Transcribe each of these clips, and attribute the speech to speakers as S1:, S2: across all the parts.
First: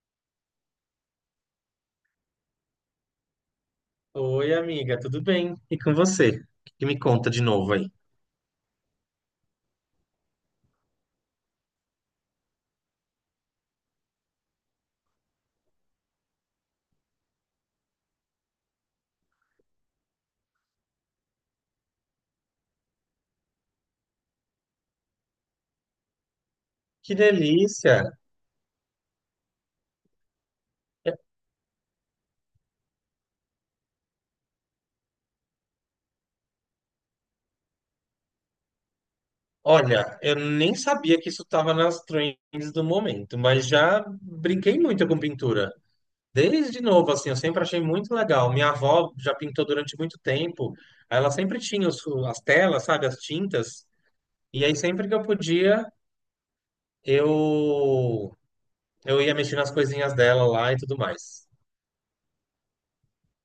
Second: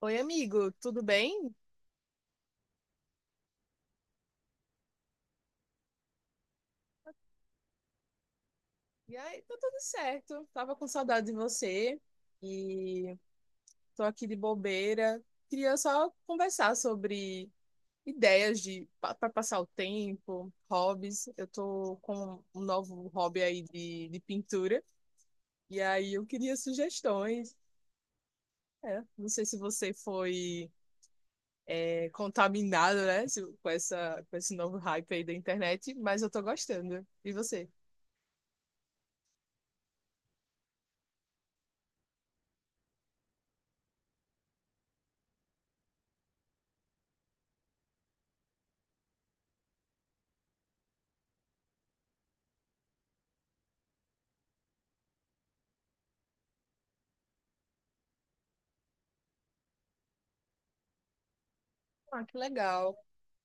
S1: Oi, amigo, tudo bem?
S2: Oi, amiga, tudo bem? E com você? O que que me conta de novo aí?
S1: E aí, tá tudo certo. Tava com saudade de você e tô aqui de bobeira. Queria só conversar sobre ideias de para passar o tempo, hobbies. Eu tô com um novo hobby aí de pintura e aí eu queria
S2: Que
S1: sugestões.
S2: delícia!
S1: É, não sei se você foi contaminado, né, com essa, com esse novo hype aí da internet, mas eu tô gostando. E você?
S2: Olha, eu nem sabia que isso estava nas trends do momento, mas já brinquei muito com pintura. Desde novo, assim, eu sempre achei muito legal. Minha avó já pintou durante muito tempo. Ela sempre tinha as telas, sabe, as tintas. E aí, sempre que eu podia, eu, eu ia mexer nas coisinhas dela lá e tudo mais.
S1: Ah, que legal.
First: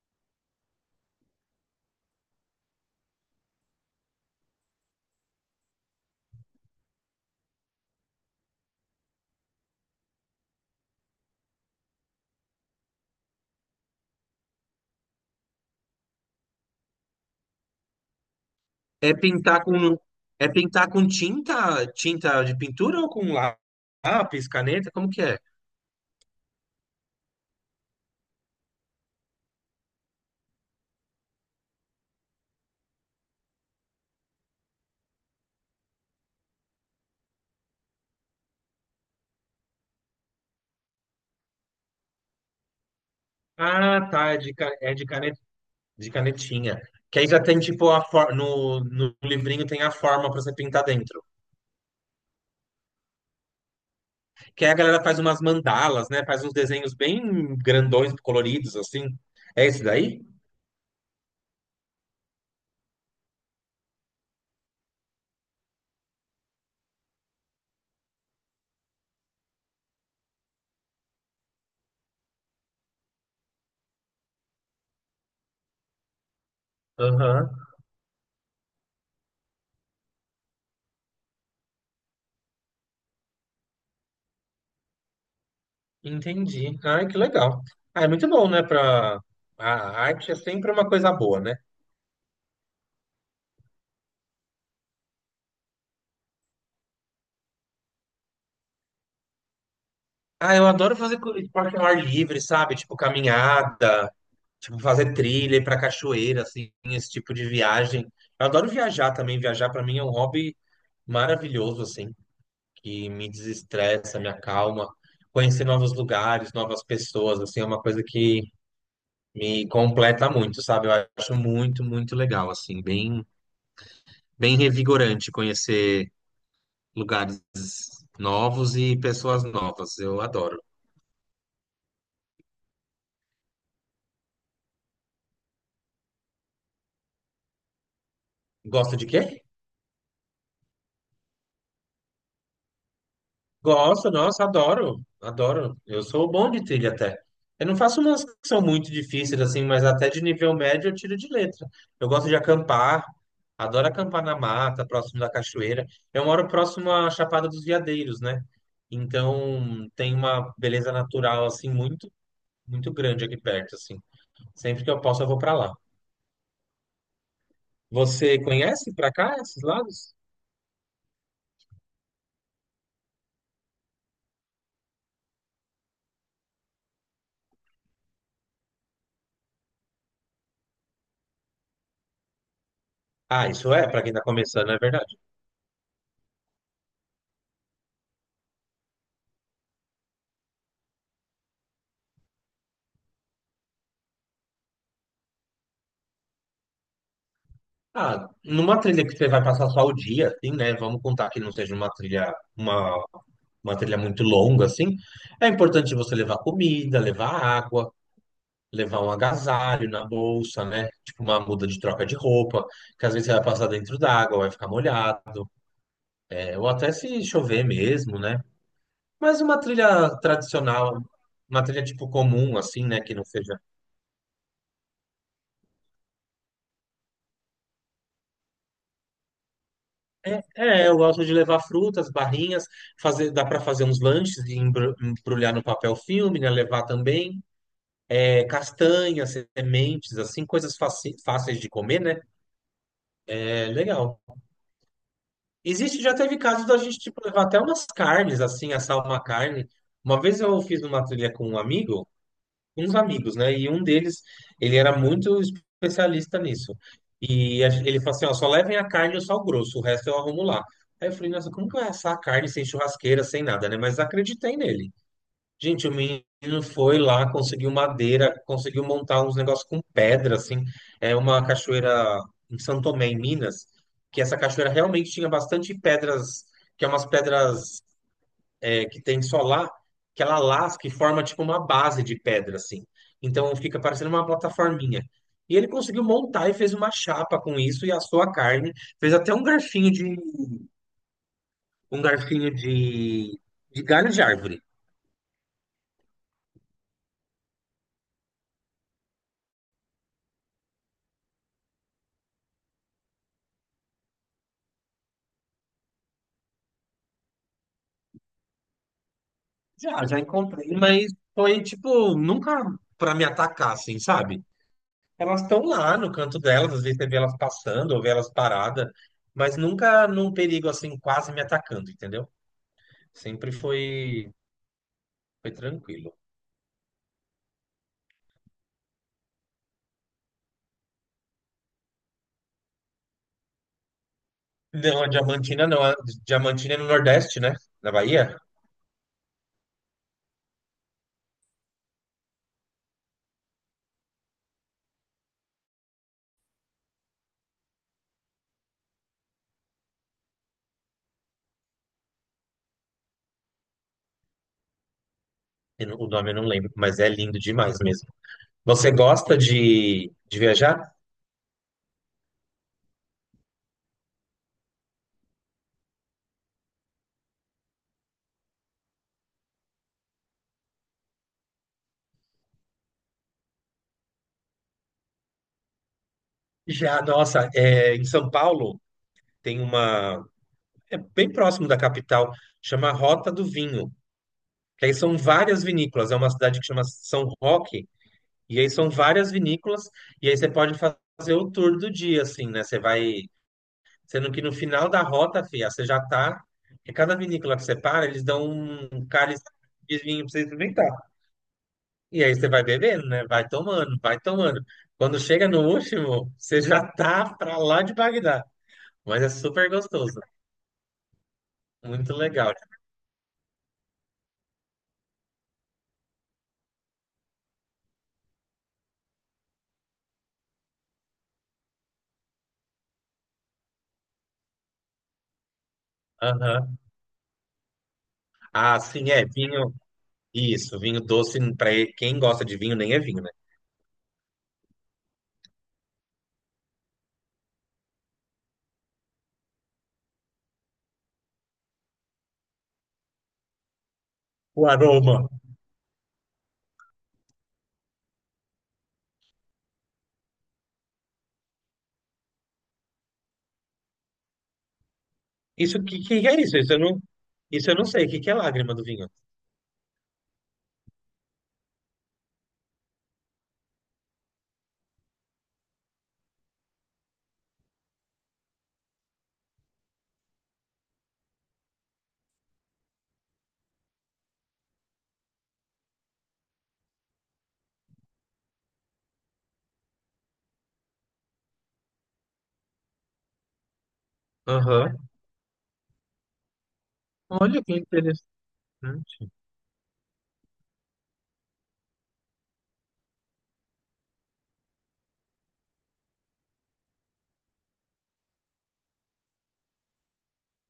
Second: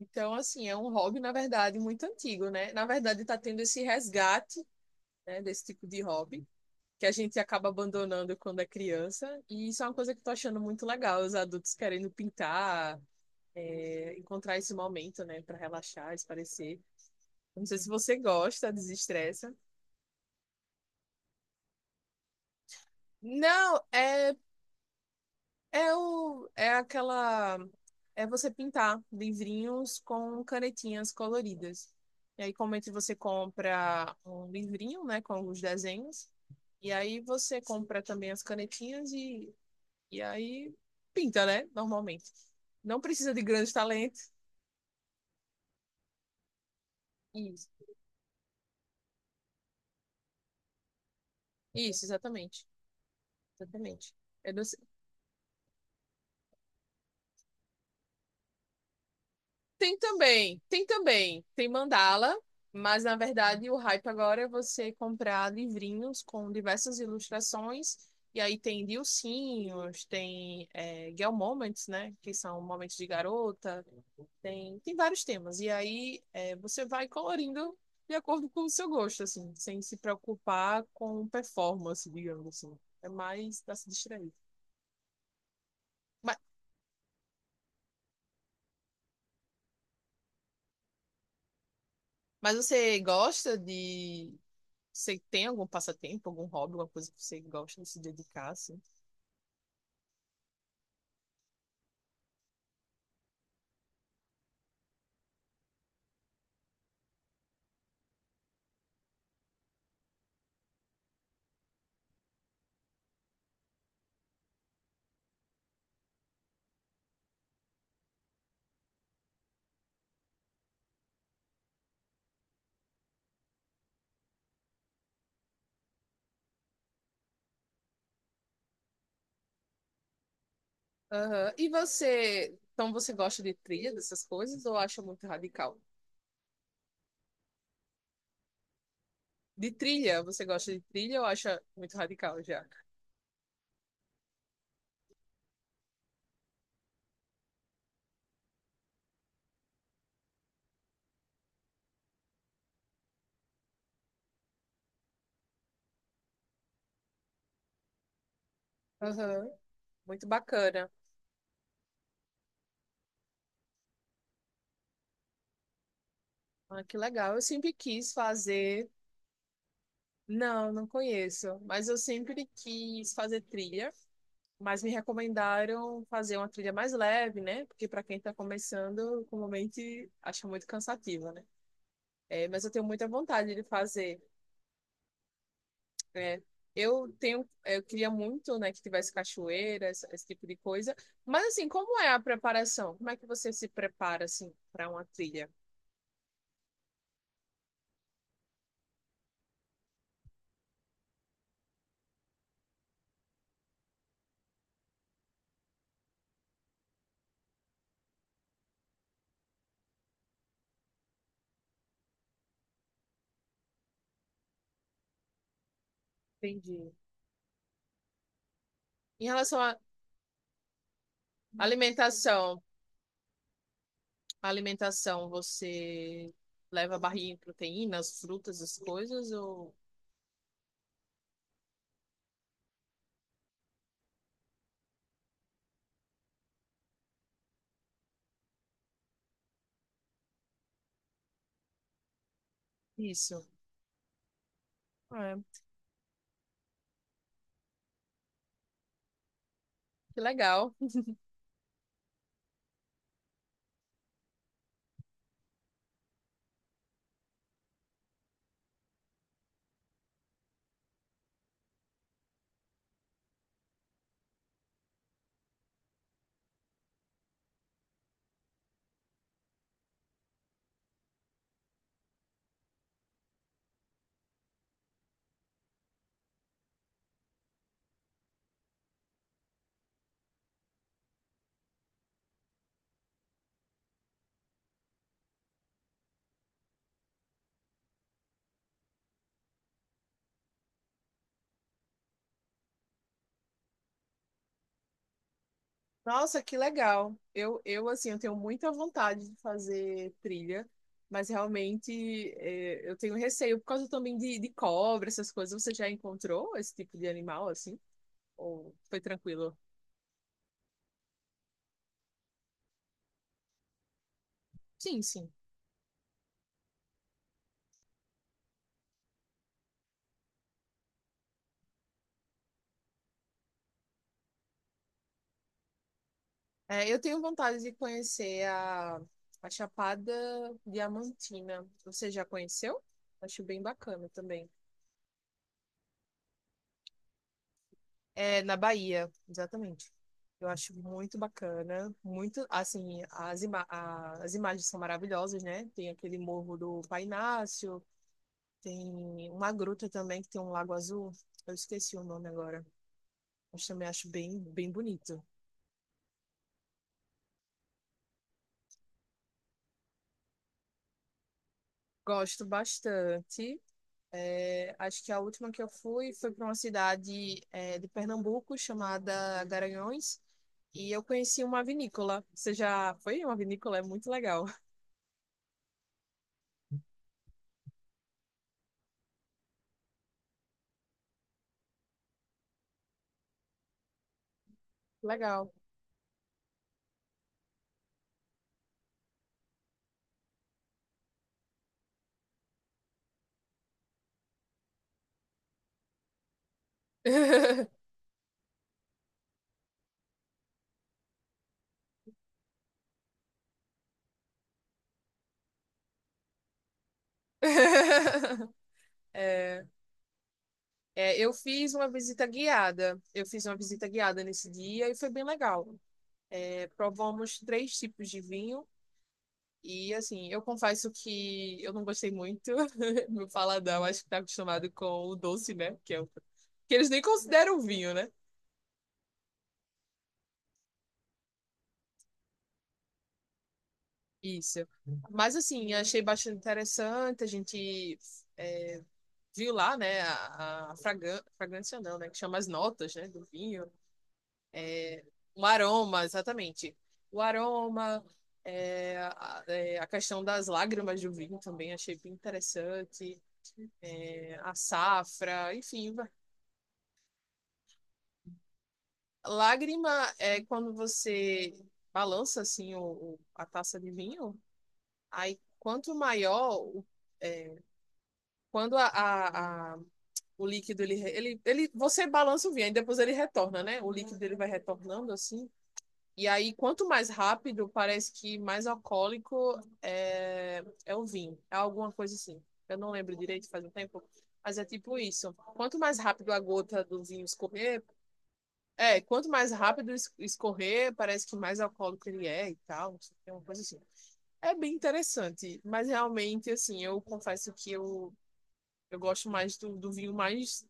S1: Então, assim, é um hobby, na verdade, muito antigo, né? Na verdade, está tendo esse resgate, né, desse tipo de hobby, que a gente acaba abandonando quando é criança. E isso é uma coisa que eu tô achando muito legal, os adultos querendo pintar, encontrar esse momento, né, para relaxar, espairecer. Não sei se você gosta,
S2: É
S1: desestressa.
S2: pintar com é pintar com tinta, tinta de pintura ou com
S1: Não, é.
S2: lápis, caneta, como que é?
S1: É aquela. É você pintar livrinhos com canetinhas coloridas. E aí, comumente você compra um livrinho, né, com os desenhos. E aí, você compra também as canetinhas e aí pinta, né, normalmente. Não precisa de grandes
S2: Ah,
S1: talentos.
S2: tá, é de, ca- é de, cane- de canetinha. Que aí já tem
S1: Isso,
S2: tipo a no, no livrinho tem a forma pra você pintar dentro.
S1: isso, exatamente. Exatamente. Eu não.
S2: Que aí a galera faz umas mandalas, né? Faz uns desenhos bem grandões, coloridos assim. É esse
S1: Tem
S2: daí?
S1: também, tem também, tem mandala, mas na verdade o hype agora é você comprar livrinhos com diversas ilustrações, e aí tem Dilcinhos, tem Girl Moments, né? Que são momentos de garota, tem, tem vários temas. E aí é, você vai
S2: Aham.
S1: colorindo de acordo com o seu gosto, assim, sem se preocupar com performance, digamos assim. É mais pra se distrair. Mas,
S2: Entendi. Ai, que legal. Ah, é muito bom, né? Pra... A arte é sempre uma coisa boa, né?
S1: mas você gosta de. Você tem algum passatempo, algum hobby, alguma coisa que você gosta de se dedicar, assim?
S2: Ah, eu adoro fazer esporte ao ar livre, sabe? Tipo caminhada, tipo fazer trilha, ir pra cachoeira, assim, esse tipo de viagem. Eu adoro viajar também. Viajar pra mim é um hobby maravilhoso, assim, que me desestressa, me acalma. Conhecer novos lugares, novas pessoas, assim, é uma coisa que me completa muito, sabe? Eu acho muito, muito legal, assim, bem, bem revigorante conhecer lugares novos e pessoas novas. Eu adoro.
S1: Aham. E você, então você gosta de trilha, dessas coisas, ou acha muito radical?
S2: Gosta de quê?
S1: De trilha, você gosta de trilha ou acha muito radical já?
S2: Gosto, nossa, adoro, adoro. Eu sou bom de trilha até. Eu não faço umas que são muito difíceis, assim, mas até de nível médio eu tiro de letra. Eu gosto de acampar, adoro acampar na mata, próximo da cachoeira. Eu moro próximo à Chapada dos Veadeiros, né?
S1: Aham.
S2: Então tem
S1: Muito
S2: uma
S1: bacana.
S2: beleza natural, assim, muito, muito grande aqui perto, assim. Sempre que eu posso, eu vou pra lá.
S1: Ah, que legal. Eu sempre quis
S2: Você
S1: fazer.
S2: conhece pra cá esses lados?
S1: Não, não conheço, mas eu sempre quis fazer trilha, mas me recomendaram fazer uma trilha mais leve, né? Porque para quem está começando, comumente acha muito cansativa, né? É, mas eu tenho muita
S2: Ah,
S1: vontade de
S2: isso é, pra quem
S1: fazer.
S2: tá começando, é verdade.
S1: É, eu tenho, eu queria muito, né, que tivesse cachoeiras esse, esse tipo de coisa. Mas assim, como é a preparação? Como é que você se prepara assim para uma trilha?
S2: Ah, numa trilha que você vai passar só o dia, assim, né? Vamos contar que não seja uma trilha muito longa, assim. É importante você levar comida, levar água, levar um agasalho na bolsa, né? Tipo uma muda de troca de roupa, que às vezes você vai passar dentro d'água, vai ficar molhado, é, ou até
S1: Entendi.
S2: se chover mesmo, né?
S1: Em
S2: Mas
S1: relação
S2: uma
S1: à
S2: trilha tradicional, uma trilha tipo comum,
S1: alimentação,
S2: assim, né? Que não seja...
S1: a alimentação, você leva barrinha de proteínas, frutas, as coisas ou
S2: É, é, eu gosto de levar frutas, barrinhas, fazer, dá para fazer uns lanches e embrulhar no papel filme, né? Levar também é, castanhas, sementes, assim, coisas fáceis de comer, né?
S1: isso?
S2: É legal.
S1: É,
S2: Existe, já teve casos da gente tipo, levar até umas carnes, assim, assar uma carne.
S1: que
S2: Uma vez eu
S1: legal.
S2: fiz uma trilha com um amigo. Uns amigos, né? E um deles, ele era muito especialista nisso. E ele falou assim, ó, só levem a carne ou só o grosso, o resto eu arrumo lá. Aí eu falei, nossa, como que vai assar a carne sem churrasqueira, sem nada, né? Mas acreditei nele. Gente, o menino foi lá, conseguiu madeira, conseguiu montar uns negócios com pedra, assim. É uma cachoeira em São Tomé, em Minas, que essa cachoeira realmente tinha bastante pedras, que é umas pedras é que tem solar, que ela lasca e forma tipo uma base de pedra, assim. Então fica parecendo uma plataforminha. E ele conseguiu montar e fez uma chapa com isso e assou a carne. Fez até um garfinho de galho de árvore.
S1: Nossa, que legal. Eu assim, eu tenho muita vontade de fazer trilha, mas realmente é, eu tenho receio por causa também de cobra, essas coisas. Você já encontrou esse tipo de animal, assim? Ou foi tranquilo?
S2: Já, já encontrei, mas foi tipo nunca para me atacar, assim, sabe?
S1: Sim, sim.
S2: Elas estão lá no canto delas, às vezes você vê elas passando ou vê elas paradas, mas nunca num perigo assim quase me atacando, entendeu? Sempre foi tranquilo.
S1: É, eu tenho vontade de conhecer a Chapada Diamantina. Você já conheceu? Acho bem bacana também.
S2: Não, a Diamantina não. A Diamantina é no Nordeste, né? Na Bahia?
S1: É, na Bahia, exatamente. Eu acho muito bacana, muito, assim, as, as imagens são maravilhosas, né? Tem aquele morro do Painácio, tem uma gruta também que tem um lago azul. Eu esqueci o nome agora, mas também acho bem, bem bonito.
S2: Eu não- O nome eu não lembro, mas é lindo demais mesmo. Você gosta de viajar?
S1: Gosto bastante. É, acho que a última que eu fui foi para uma cidade, é, de Pernambuco chamada Garanhuns e eu conheci uma vinícola. Você já foi em uma vinícola? É muito legal.
S2: Já, nossa, é, em São Paulo tem uma. É bem próximo da capital, chama Rota do Vinho. Que aí são
S1: Legal.
S2: várias vinícolas. É uma cidade que chama São Roque, e aí são várias vinícolas, e aí você pode fazer o tour do dia, assim, né? Você vai. Sendo que no final da rota, filha, você já tá. Porque cada vinícola que você para, eles dão um cálice de vinho pra você experimentar. E aí você vai bebendo, né? Vai tomando, vai tomando. Quando chega no último, você já tá pra lá de Bagdá. Mas é
S1: É,
S2: super gostoso.
S1: é, eu fiz uma
S2: Muito
S1: visita
S2: legal.
S1: guiada. Eu fiz uma visita guiada nesse dia e foi bem legal. É, provamos três tipos de vinho e, assim, eu confesso que eu não gostei muito. Meu paladão acho que tá acostumado com o doce, né? Que
S2: Aham.
S1: eles nem consideram vinho, né?
S2: Ah, sim, é. Vinho. Isso, vinho doce, pra quem gosta de vinho, nem é vinho, né?
S1: Isso. Mas, assim, achei bastante interessante. A gente viu lá, né, a fragrância, não, né? Que chama as notas, né, do vinho.
S2: O aroma.
S1: O aroma, exatamente. O aroma, a questão das lágrimas do vinho também achei bem interessante. É, a safra,
S2: Isso,
S1: enfim.
S2: que é isso? Isso eu não sei. Que é lágrima do vinho?
S1: Lágrima é quando você balança assim a taça de vinho. Aí quanto maior, o- é, quando o líquido ele você balança o vinho, aí depois ele retorna, né? O líquido ele vai retornando assim. E aí, quanto mais rápido, parece que mais alcoólico é, é o vinho. É alguma coisa assim. Eu não lembro direito, faz um tempo. Mas é
S2: Aham.
S1: tipo isso. Quanto mais rápido a gota do vinho
S2: Olha que
S1: escorrer,
S2: interessante.
S1: é, quanto mais rápido escorrer, parece que mais alcoólico ele é e tal. Não sei, é uma coisa assim. É bem interessante. Mas realmente, assim, eu confesso que eu gosto mais do vinho mais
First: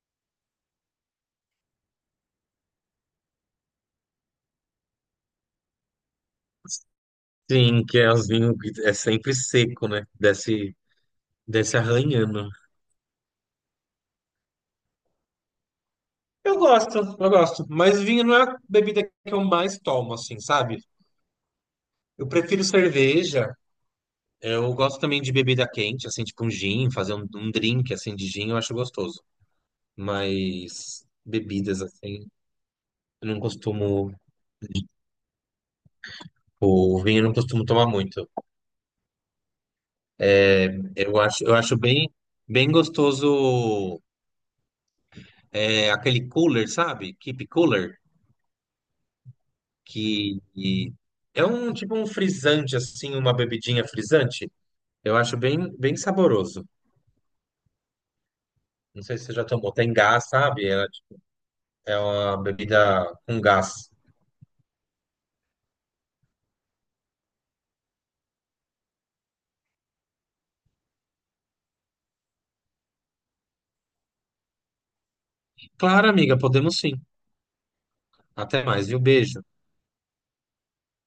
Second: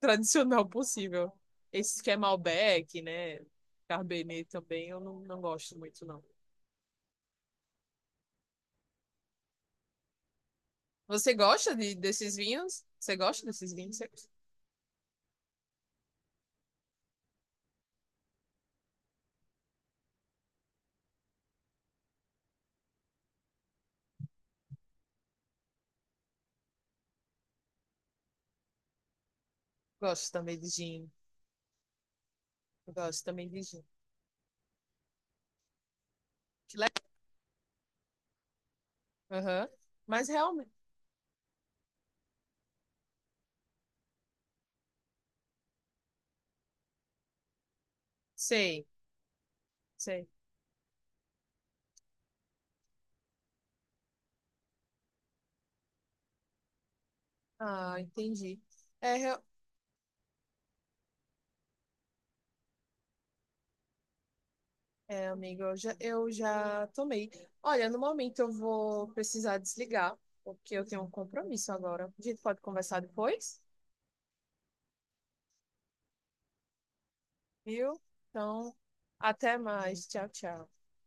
S1: tradicional possível. Esse que é Malbec, né? Cabernet também, eu não, não gosto muito, não.
S2: Sim, que é os vinhos que é sempre seco, né? Desce,
S1: Você gosta
S2: desce
S1: de, desses
S2: arranhando.
S1: vinhos? Você gosta desses vinhos? Você...
S2: Eu gosto. Mas vinho não é a bebida que eu mais tomo, assim, sabe? Eu prefiro cerveja. Eu gosto também de bebida quente, assim, tipo um gin, fazer um drink, assim, de gin, eu acho gostoso.
S1: Gosto também de
S2: Mas
S1: gin.
S2: bebidas, assim,
S1: Eu gosto
S2: eu não
S1: também de gin.
S2: costumo...
S1: Que legal.
S2: O vinho eu não costumo tomar muito.
S1: Aham. Mas realmente.
S2: Eu acho bem, bem gostoso é, aquele cooler, sabe? Keep cooler.
S1: Sei, sei.
S2: Que é um tipo um frisante, assim, uma bebidinha frisante. Eu acho bem, bem saboroso.
S1: Ah, entendi.
S2: Não
S1: É,
S2: sei se você
S1: real-
S2: já tomou. Tem gás, sabe? É, é uma bebida com gás.
S1: é amigo, eu já tomei. Olha, no momento eu vou precisar desligar, porque eu tenho um compromisso agora. A gente pode conversar depois,
S2: Claro, amiga, podemos sim.
S1: viu?
S2: Até
S1: Então,
S2: mais, viu? Beijo.
S1: até mais. Tchau, tchau.